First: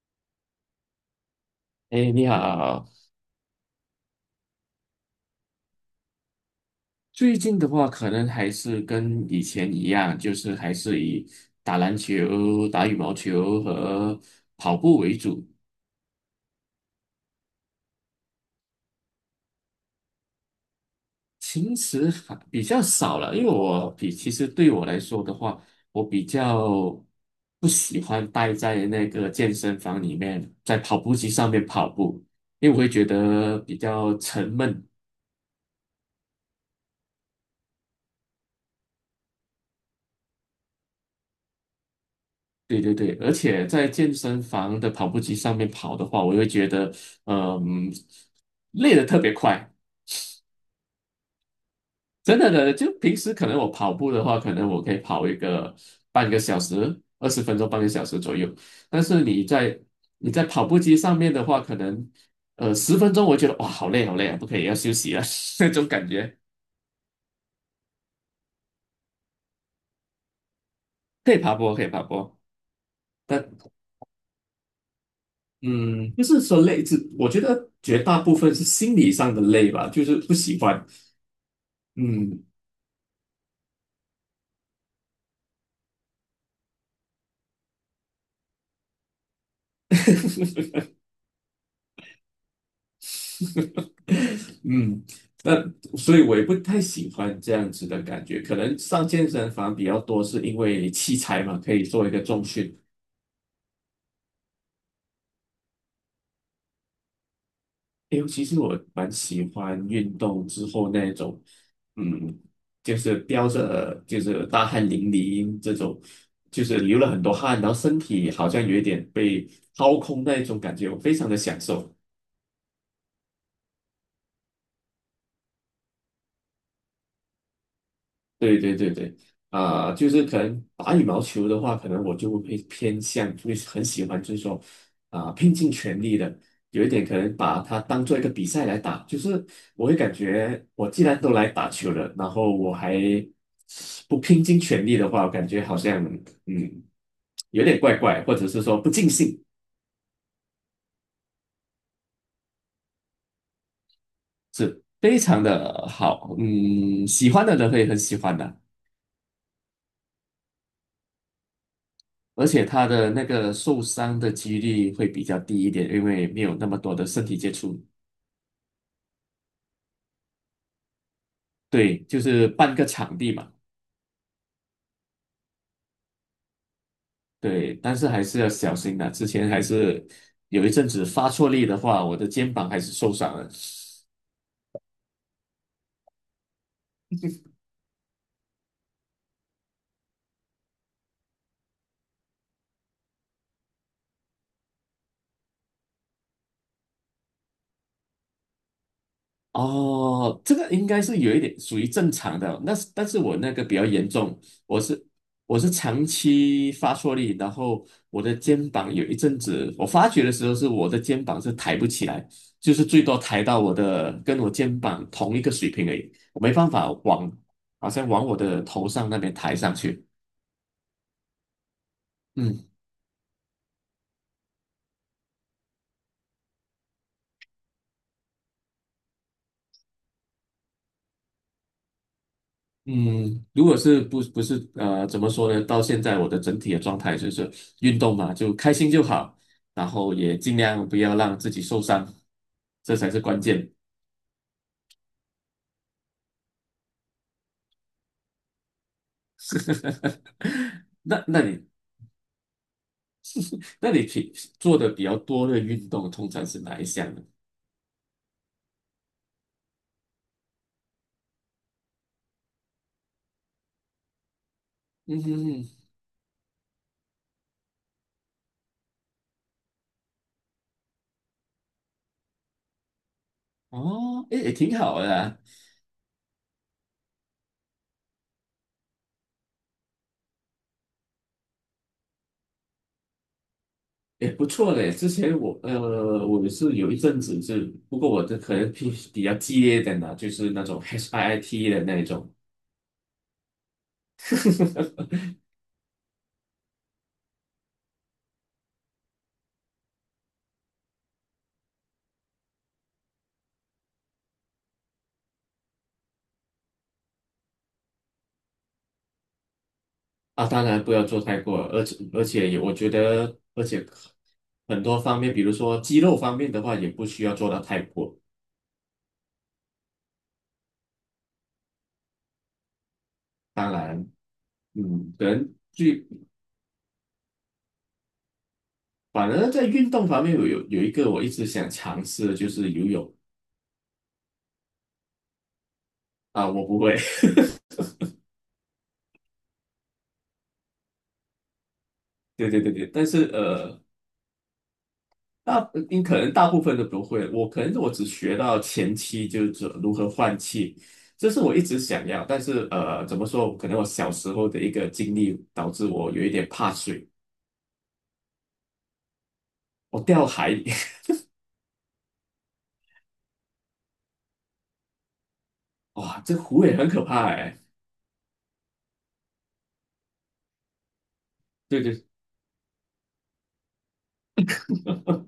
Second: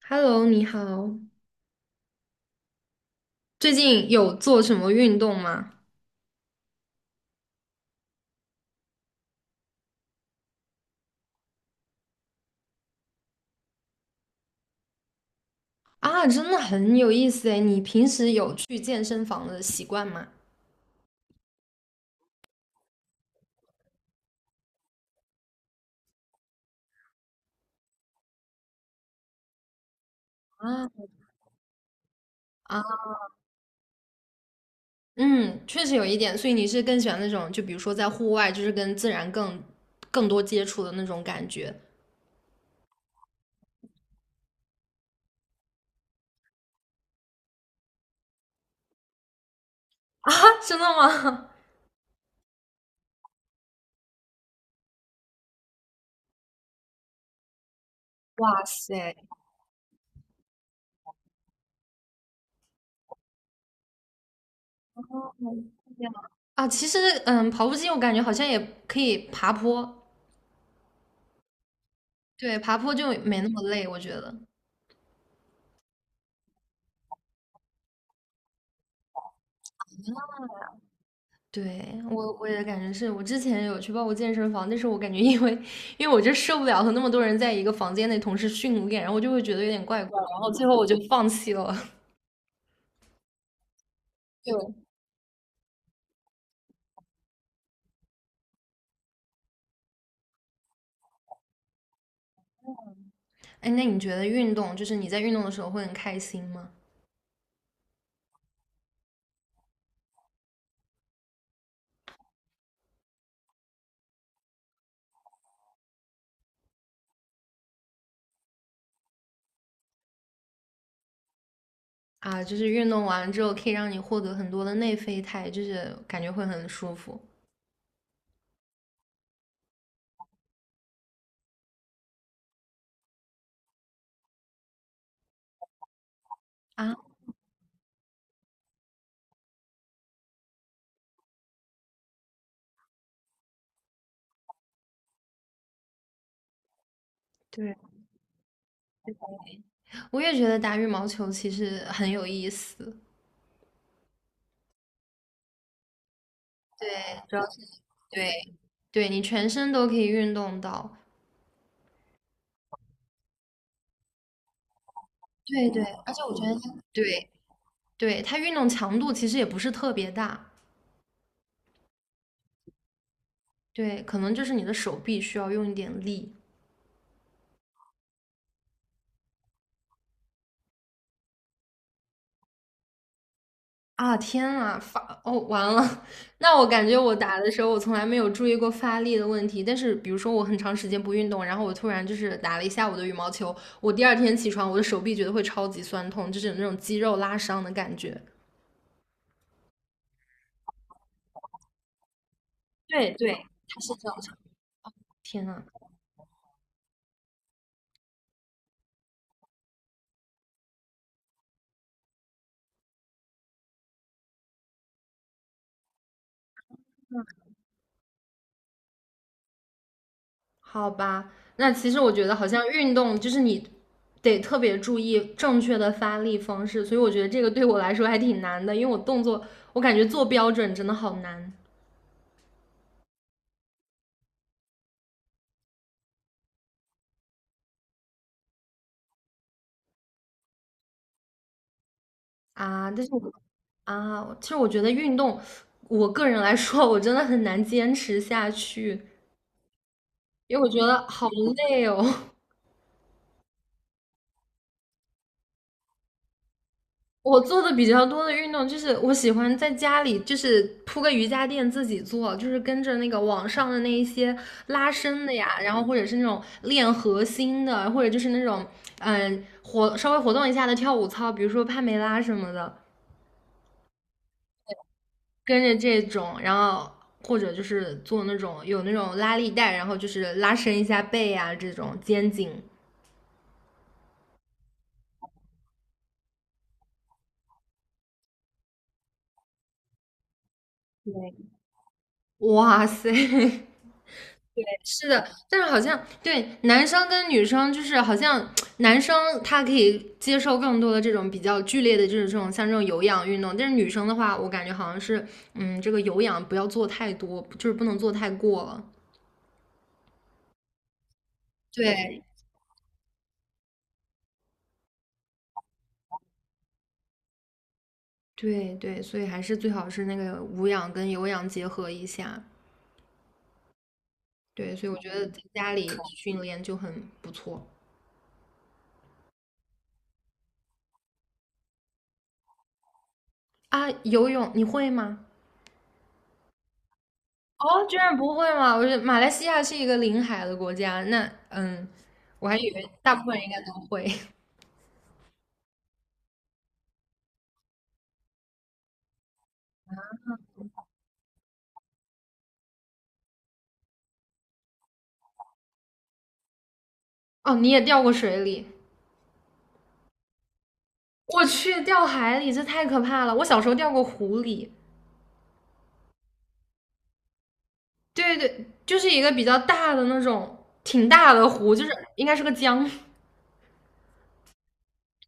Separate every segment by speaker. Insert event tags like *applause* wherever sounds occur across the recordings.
Speaker 1: Hello，你好，
Speaker 2: 哎，你好。
Speaker 1: 最近有做什么运动吗？
Speaker 2: 最近的话，可能还是跟以前一样，就是还是以打篮球、打羽毛球和跑步为主。
Speaker 1: 啊，真的很有意思诶，你平时有去健身房的习惯吗？
Speaker 2: 平时还比较少了，因为其实对我来说的话，我比较不喜欢待在那个健身房里面，在
Speaker 1: 啊
Speaker 2: 跑步机上面跑步，因为我
Speaker 1: 啊，
Speaker 2: 会觉得比较沉闷。
Speaker 1: 嗯，确实有一点，所以你是更喜欢那种，就比如说在户外，就是跟自然更多接触的那种感觉
Speaker 2: 对对对，而且在健身房的跑步机上面跑的话，我会觉得，嗯，累得特别快。
Speaker 1: 啊？*laughs* 真的吗？
Speaker 2: 真的，就平时可能我跑步的话，可能我可以跑一个半个小时、20分钟、半个小时左右。
Speaker 1: 哇
Speaker 2: 但
Speaker 1: 塞，
Speaker 2: 是你在跑步机上面的话，可能十分钟，我觉得哇，好累好累啊，不可以要休息了
Speaker 1: 哦
Speaker 2: *laughs* 那种
Speaker 1: 这
Speaker 2: 感
Speaker 1: 样
Speaker 2: 觉。
Speaker 1: 啊，其实嗯，跑步机我感觉好像也可以爬坡，
Speaker 2: 可以爬坡，可以爬坡，
Speaker 1: 对，爬坡就没
Speaker 2: 但
Speaker 1: 那么累，我觉得。
Speaker 2: 嗯，就是说累，是我觉得绝大部分是心理上的累吧，就是不喜欢。
Speaker 1: 对，我
Speaker 2: 嗯，
Speaker 1: 也感觉是我之前有去报过健身房，但是我感觉因为我就受不了和那么多人在一个房间内同时训练，然后我就会觉得有点怪
Speaker 2: *laughs*
Speaker 1: 怪，然后最后我就放弃了。*laughs* 就，
Speaker 2: 嗯，那所以我也不太喜欢这样子的感觉。可能上健身房比较多，是因为器材嘛，可以做一个重训。
Speaker 1: 哎，那你觉得运动就是你在运动的时候会很开心吗？
Speaker 2: 哎，其实我蛮喜欢运动之后那一种，就是飙着，就是大汗淋漓这种，就是流了很多汗，然后身体好像有一点被掏空那一种感觉，我非常的享受。
Speaker 1: 啊，就是运动完之后可以让你获得很多的内啡肽，就是感觉会很舒服
Speaker 2: 对对对对，啊、就是可能打羽毛球的话，可能我就会偏向，会很喜欢，就是说啊、拼尽全力的，有一
Speaker 1: 啊。
Speaker 2: 点可能把它当做一个比赛来打，就是我会感觉，我既然都来打球了，然后我还不拼尽全力的话，我感觉好像嗯有
Speaker 1: 对，
Speaker 2: 点怪怪，或者是说不尽兴，
Speaker 1: 我也觉得打羽毛球其实很有意思。
Speaker 2: 非常的好，嗯，
Speaker 1: 对，
Speaker 2: 喜
Speaker 1: 主要
Speaker 2: 欢的
Speaker 1: 是
Speaker 2: 人会很喜欢
Speaker 1: 对
Speaker 2: 的。
Speaker 1: 对，你全身都可以运动到。
Speaker 2: 而且他的那个受伤的几率会比较低
Speaker 1: 对
Speaker 2: 一
Speaker 1: 对，
Speaker 2: 点，因
Speaker 1: 而且
Speaker 2: 为
Speaker 1: 我
Speaker 2: 没
Speaker 1: 觉得
Speaker 2: 有那
Speaker 1: 它
Speaker 2: 么多的身
Speaker 1: 对
Speaker 2: 体接触。
Speaker 1: 对，它运动强度其实也不是特别大，
Speaker 2: 对，就是半个场地嘛。
Speaker 1: 对，可能就是你的手臂需要用一点力
Speaker 2: 对，但是还是要小心的。之前还是有一阵子发错力的话，我的肩膀还是受伤了。
Speaker 1: 啊！天啊，发哦，完了！*laughs* 那我感觉我打的时候，我从来没有注意过发力的问题。但是，比如说我很长时间不运动，然后我突然就是打了一下午的羽毛球，我第二天起床，我的手臂觉得会超级酸痛，就是有那种肌肉拉伤的感觉。
Speaker 2: 哦，这个应该是有一点属于正常的，那是但
Speaker 1: 对
Speaker 2: 是
Speaker 1: 对，
Speaker 2: 我那个比
Speaker 1: 它
Speaker 2: 较
Speaker 1: 是
Speaker 2: 严
Speaker 1: 这样子。
Speaker 2: 重，我是
Speaker 1: 天
Speaker 2: 我
Speaker 1: 呐，
Speaker 2: 是长期发错力，然后我的肩膀有一阵子，我发觉的时候是我的肩膀是抬不起来，就是最多抬到我的跟我肩膀同一个水平而已，我没办法往好像往我的头上那边抬上去。
Speaker 1: 好吧，那其实我觉得好像
Speaker 2: 嗯。
Speaker 1: 运动就是你得特别注意正确的发力方式，所以我觉得这个对我来说还挺难的，因为我动作我感觉做标准真的好难
Speaker 2: 嗯，如果是不是，怎么说呢？到现在我的整体的状态就是运动嘛，就开心就好，然后也尽量不要让自己受伤，
Speaker 1: 啊。
Speaker 2: 这
Speaker 1: 但
Speaker 2: 才
Speaker 1: 是
Speaker 2: 是
Speaker 1: 我
Speaker 2: 关键。
Speaker 1: 啊，其实我觉得运动，我个人来说我真的很难坚持下去，
Speaker 2: *laughs*
Speaker 1: 因为我觉得
Speaker 2: 那
Speaker 1: 好
Speaker 2: 那你
Speaker 1: 累哦。
Speaker 2: 那你做的比较多的运动通常是哪一项呢？
Speaker 1: 我做的比较多的运动就是我喜欢在家里就是铺个瑜伽垫自己做，就是跟着那个网上的那一些拉
Speaker 2: 嗯
Speaker 1: 伸的
Speaker 2: 哼
Speaker 1: 呀，
Speaker 2: 哼，
Speaker 1: 然后或者是那种练核心的，或者就是那种稍微活动一下的跳舞操，比如说帕梅拉什么的，
Speaker 2: 哦，诶，也挺好的啊
Speaker 1: 跟着这种，然后或者就是做那种有那种拉力带，然后就是拉伸一下背啊这种肩颈。
Speaker 2: 也不错嘞。之前我我是有一阵子是，不过我的可能比较激烈一点的，就是那种
Speaker 1: 对，
Speaker 2: HIIT 的那一种。
Speaker 1: 哇塞，*laughs*
Speaker 2: *laughs*
Speaker 1: 是的，但是好像对男生跟女生，就是好像男生他可以接受更多的这种比较剧烈的，就是这种像这种有氧运动，但是女生的话，我感觉好像是，嗯，这个有氧不要做太多，就是不能做太过了。
Speaker 2: 啊，当然不要做太过，而且
Speaker 1: 对
Speaker 2: 而且也我觉得，而且很多方面，比如说肌肉方面的话，也不需要做到太过。
Speaker 1: 对对，所以还是最好是那个无氧跟有氧结合一下。
Speaker 2: 当然，
Speaker 1: 对，所以我觉
Speaker 2: 嗯，可
Speaker 1: 得在
Speaker 2: 能
Speaker 1: 家里
Speaker 2: 最
Speaker 1: 训练就很不错
Speaker 2: 反而在运动方面有一个我一直想尝试的就是游泳。
Speaker 1: 啊。游泳你会吗？
Speaker 2: 啊，我不会，
Speaker 1: 哦，居然不会吗？我觉得马来西亚是一个临海的国家，那嗯，
Speaker 2: *laughs*
Speaker 1: 我
Speaker 2: 对
Speaker 1: 还
Speaker 2: 对
Speaker 1: 以
Speaker 2: 对对，
Speaker 1: 为大部分人应该都会。
Speaker 2: 大你可能大部分都不会，我可能只学到前期就是如何换气，这是我一直想要，但是怎么说，可能我小时候的一个经历导致我有一点怕水。
Speaker 1: *laughs* 哦，你也掉过水里？
Speaker 2: 我掉海，*laughs* 里。
Speaker 1: 我去，掉海里，这太可怕了！我小时候掉过湖里，
Speaker 2: 哇，这湖也很可怕哎。
Speaker 1: 对对对，就是一个比较大的那种，挺大的湖，
Speaker 2: 对
Speaker 1: 就是
Speaker 2: 对，
Speaker 1: 应该是个江，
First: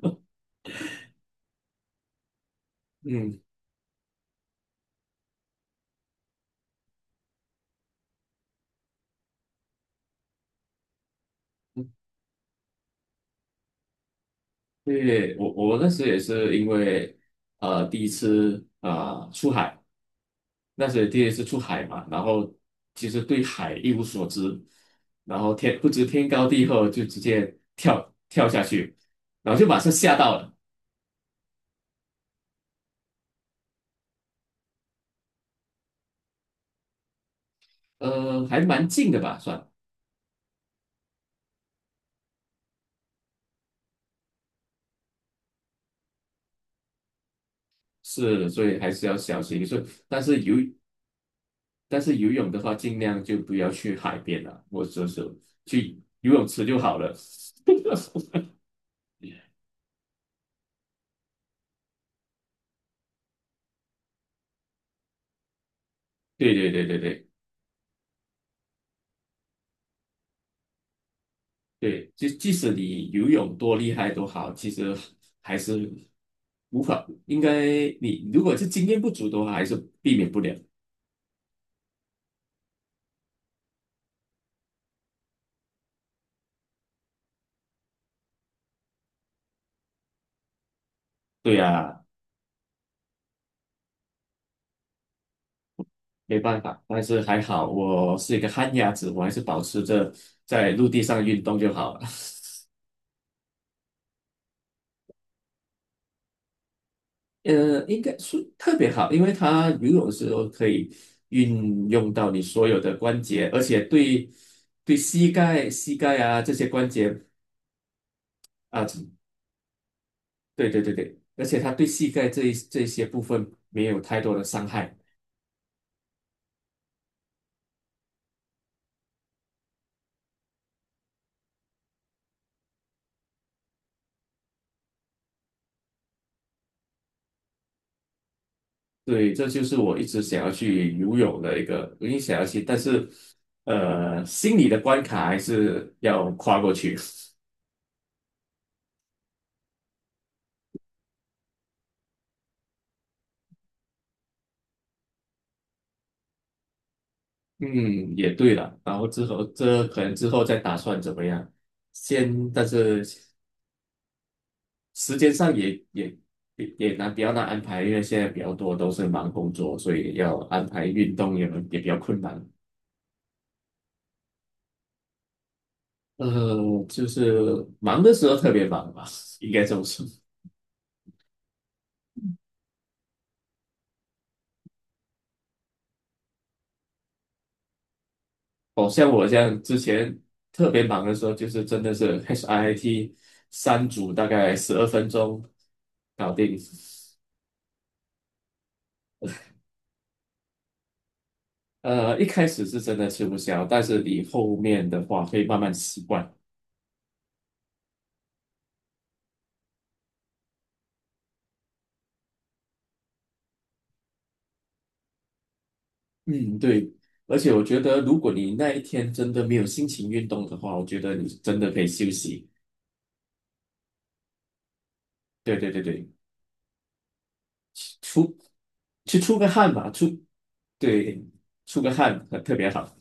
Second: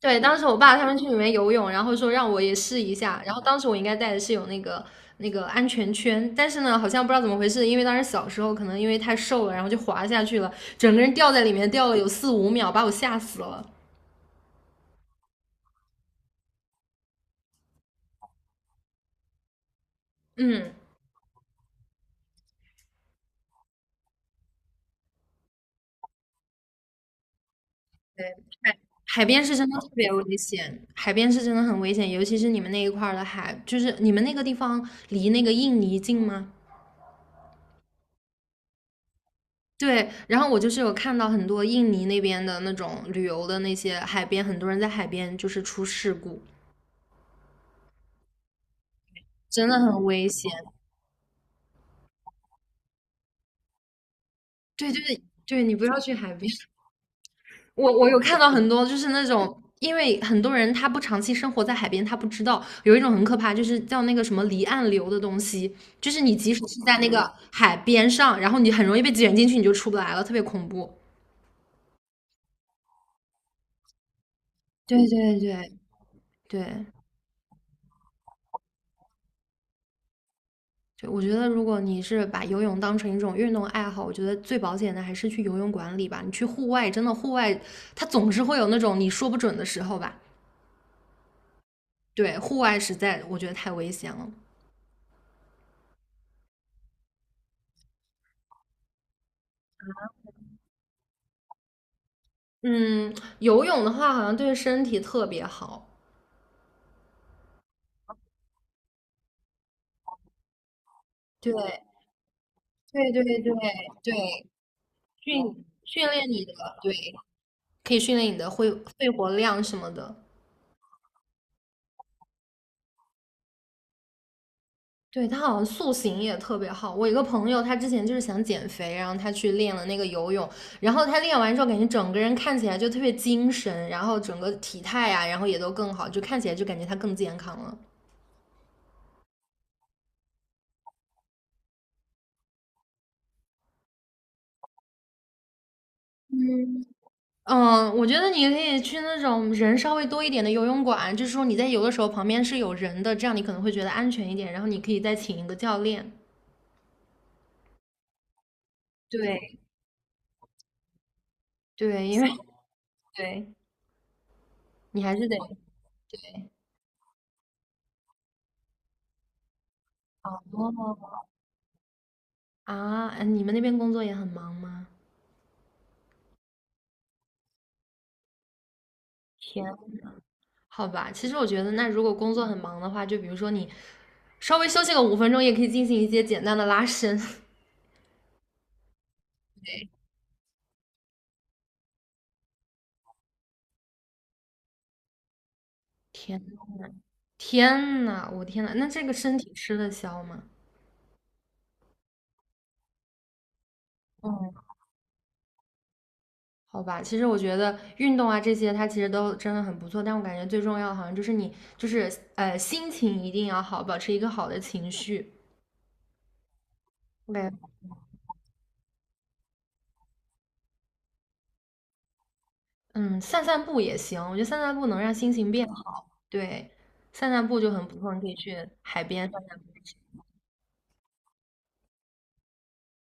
Speaker 1: 对，当时我爸他们去里面游泳，然后说让我也试一下。然后
Speaker 2: 嗯，
Speaker 1: 当时我应该带的是有那个安全圈，但是呢，好像不知道怎么回事，因为当时小时候可能因为太瘦了，然后就滑下去了，整个人掉在里面掉了有4、5秒，把我吓死了。
Speaker 2: 对，我我那时也是因为第一次出海，
Speaker 1: 嗯，
Speaker 2: 那时也第一次出海嘛，然后其实对海一无所知，然后天不知天高地厚，就直接
Speaker 1: 对，
Speaker 2: 跳下去，
Speaker 1: 海边
Speaker 2: 然
Speaker 1: 是
Speaker 2: 后就
Speaker 1: 真的
Speaker 2: 马
Speaker 1: 特
Speaker 2: 上
Speaker 1: 别
Speaker 2: 吓
Speaker 1: 危
Speaker 2: 到了。
Speaker 1: 险，海边是真的很危险，尤其是你们那一块儿的海，就是你们那个地方离那个印尼近吗？
Speaker 2: 还蛮近的吧，算
Speaker 1: 对，然后我就是有看到很多印尼那边的那种旅游的那些海边，很多人在海边就是出事故。
Speaker 2: 是，所以还是要小心。
Speaker 1: 真的
Speaker 2: 所以
Speaker 1: 很
Speaker 2: 但
Speaker 1: 危
Speaker 2: 是
Speaker 1: 险。
Speaker 2: 游但是游泳的话，尽量就不要去海边了，或
Speaker 1: 对，就
Speaker 2: 者
Speaker 1: 是
Speaker 2: 是
Speaker 1: 对你不要
Speaker 2: 去
Speaker 1: 去海
Speaker 2: 游泳
Speaker 1: 边。
Speaker 2: 池就好了。
Speaker 1: 我有
Speaker 2: *laughs*
Speaker 1: 看到很多就是那种，因为很多人他不长期生活在海边，他不知道有一种很可怕，就是叫那个什么离岸流的东西，就是你即
Speaker 2: 对
Speaker 1: 使
Speaker 2: 对
Speaker 1: 是
Speaker 2: 对
Speaker 1: 在
Speaker 2: 对
Speaker 1: 那
Speaker 2: 对
Speaker 1: 个海边上，然后你很容易被卷进去，你就出不来了，特别恐怖。
Speaker 2: 对，就即使你游泳多厉害都好，其实
Speaker 1: 对对
Speaker 2: 还
Speaker 1: 对
Speaker 2: 是无
Speaker 1: 对
Speaker 2: 法，应该你如果是经验不足的话，还是避免不了。
Speaker 1: 对，我觉得如果你是把游泳当成一种运动爱好，我觉得最保险的还是去游泳馆里吧。你去户外，真的户外，它总是会有那种你说不准的时候吧。
Speaker 2: 对呀，
Speaker 1: 对，户外实在我觉得太危险了。
Speaker 2: 没办法，但是还好我是一个旱鸭子，我还是保持着在陆地上运动就好了。
Speaker 1: 嗯，游泳的话好像对身体特别好，
Speaker 2: 呃，应该是特别好，因为它游泳的时候可以
Speaker 1: 对对
Speaker 2: 运用到你所有的
Speaker 1: 对对
Speaker 2: 关节，
Speaker 1: 对，
Speaker 2: 而且
Speaker 1: 训
Speaker 2: 膝
Speaker 1: 训
Speaker 2: 盖
Speaker 1: 练
Speaker 2: 啊
Speaker 1: 你的，
Speaker 2: 这些关
Speaker 1: 对，
Speaker 2: 节
Speaker 1: 可以训练你的肺
Speaker 2: 啊
Speaker 1: 活量什么的。
Speaker 2: 对对对对，而且它对膝盖这些部分没有太多的伤害。
Speaker 1: 对，他好像塑形也特别好。我一个朋友，他之前就是想减肥，然后他去练了那个游泳，然后他练完之后，感觉整个人看起来就特别精神，然后整个体态啊，然后也都更好，就看起来就感觉他更健康了。
Speaker 2: 对，这就是我一直想要去游泳的一个，我也想要去，但是心理的关卡还是要跨过
Speaker 1: 嗯
Speaker 2: 去。
Speaker 1: 嗯，我觉得你可以去那种人稍微多一点的游泳馆，就是说你在游的时候旁边是有人的，这样你可能会觉得安全一点。然后你可以再请一个教练。
Speaker 2: *laughs* 嗯，也对了。然后之后
Speaker 1: 对
Speaker 2: 这可能之后再打算怎么样，
Speaker 1: 对，因为
Speaker 2: 先，但是
Speaker 1: 对，你还
Speaker 2: 时
Speaker 1: 是
Speaker 2: 间
Speaker 1: 得
Speaker 2: 上也难，比较难安排，因为现在比较多都是忙工作，所以要安排运
Speaker 1: 哦，
Speaker 2: 动也也比较困难。
Speaker 1: 啊，哎你们那边工作也很忙吗？
Speaker 2: 就是忙的时候特别忙吧，应该
Speaker 1: 天，
Speaker 2: 这么说。
Speaker 1: 好吧，其实我觉得，那如果工作很忙的话，就比如说你稍微休息个5分钟，也可以进行一些简单的拉伸。*laughs*
Speaker 2: 哦，像我这样之前特别忙的时候，就是真的是 HIIT 三组大概12分钟搞
Speaker 1: 天，
Speaker 2: 定。
Speaker 1: 天呐，我天呐，那这个身体吃得消吗？
Speaker 2: 一开始是真的吃不消，但是你后面的话会慢慢习惯。
Speaker 1: 好吧，其实我觉得运动啊这些，它其实都真的很不错，但我感觉最重要的好像就是你，就是心情一定要好，保持一个好的情绪。
Speaker 2: 嗯，对。而
Speaker 1: 对，
Speaker 2: 且我觉得，如果你那一天真的没有心情运动的话，我觉得你真的可以休息。
Speaker 1: 嗯，散散步也行，我觉得散散步能让心情
Speaker 2: 对
Speaker 1: 变
Speaker 2: 对对
Speaker 1: 好。
Speaker 2: 对。
Speaker 1: 对，散散步就很不错，你可以
Speaker 2: 出
Speaker 1: 去海
Speaker 2: 去
Speaker 1: 边
Speaker 2: 出
Speaker 1: 散
Speaker 2: 个
Speaker 1: 散步。
Speaker 2: 汗吧，对出个汗很特别好。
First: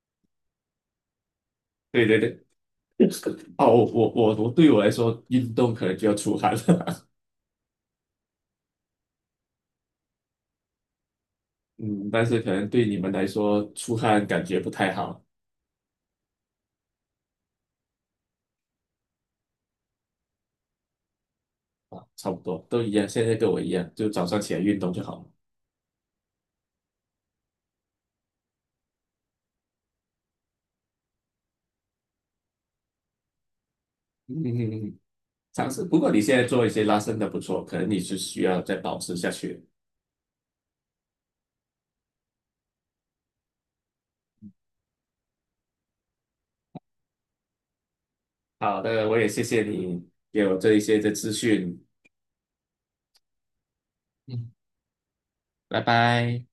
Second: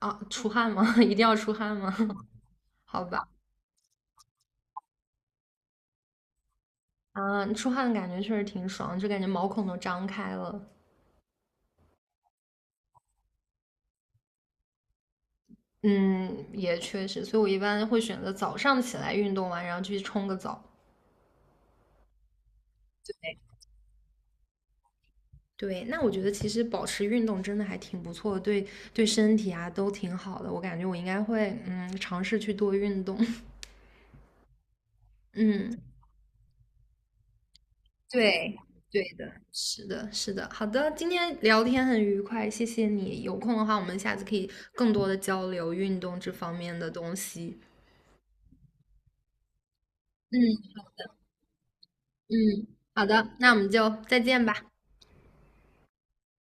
Speaker 1: 啊，出汗吗？*laughs* 一定要出汗吗？
Speaker 2: 对对对，
Speaker 1: *laughs* 好吧，
Speaker 2: *laughs* 哦，我对我来说，运动可能就要出汗了。
Speaker 1: 啊，出汗的感觉确实挺爽，就感觉毛孔都张开了。
Speaker 2: *laughs* 嗯，但是可能对你们来说，出汗感觉不太好。
Speaker 1: 嗯，也确实，所以我一般会选择早上起来运动完，然后去冲个澡。
Speaker 2: 差不多都一样。现在
Speaker 1: 对。
Speaker 2: 跟我一样，就早上起来运动就好了。
Speaker 1: 对，那我觉得其实保持运动真的还挺不错的，对对身体啊都挺好的。我感觉我应该会尝试去多运动。*laughs*
Speaker 2: 嗯嗯，嗯嗯尝
Speaker 1: 嗯，
Speaker 2: 试。不过你现在做一些拉伸的不错，可能你是需
Speaker 1: 对
Speaker 2: 要再保
Speaker 1: 对
Speaker 2: 持下
Speaker 1: 的，
Speaker 2: 去。
Speaker 1: 是的，是的。好的，今天聊天很愉快，谢谢你。有空的话，我们下次可以更多的交流运动这方面的东西。
Speaker 2: 好的，我也谢谢你给我这
Speaker 1: 嗯
Speaker 2: 一些的资讯，
Speaker 1: 嗯，好的，那我们就再见吧。
Speaker 2: 拜拜。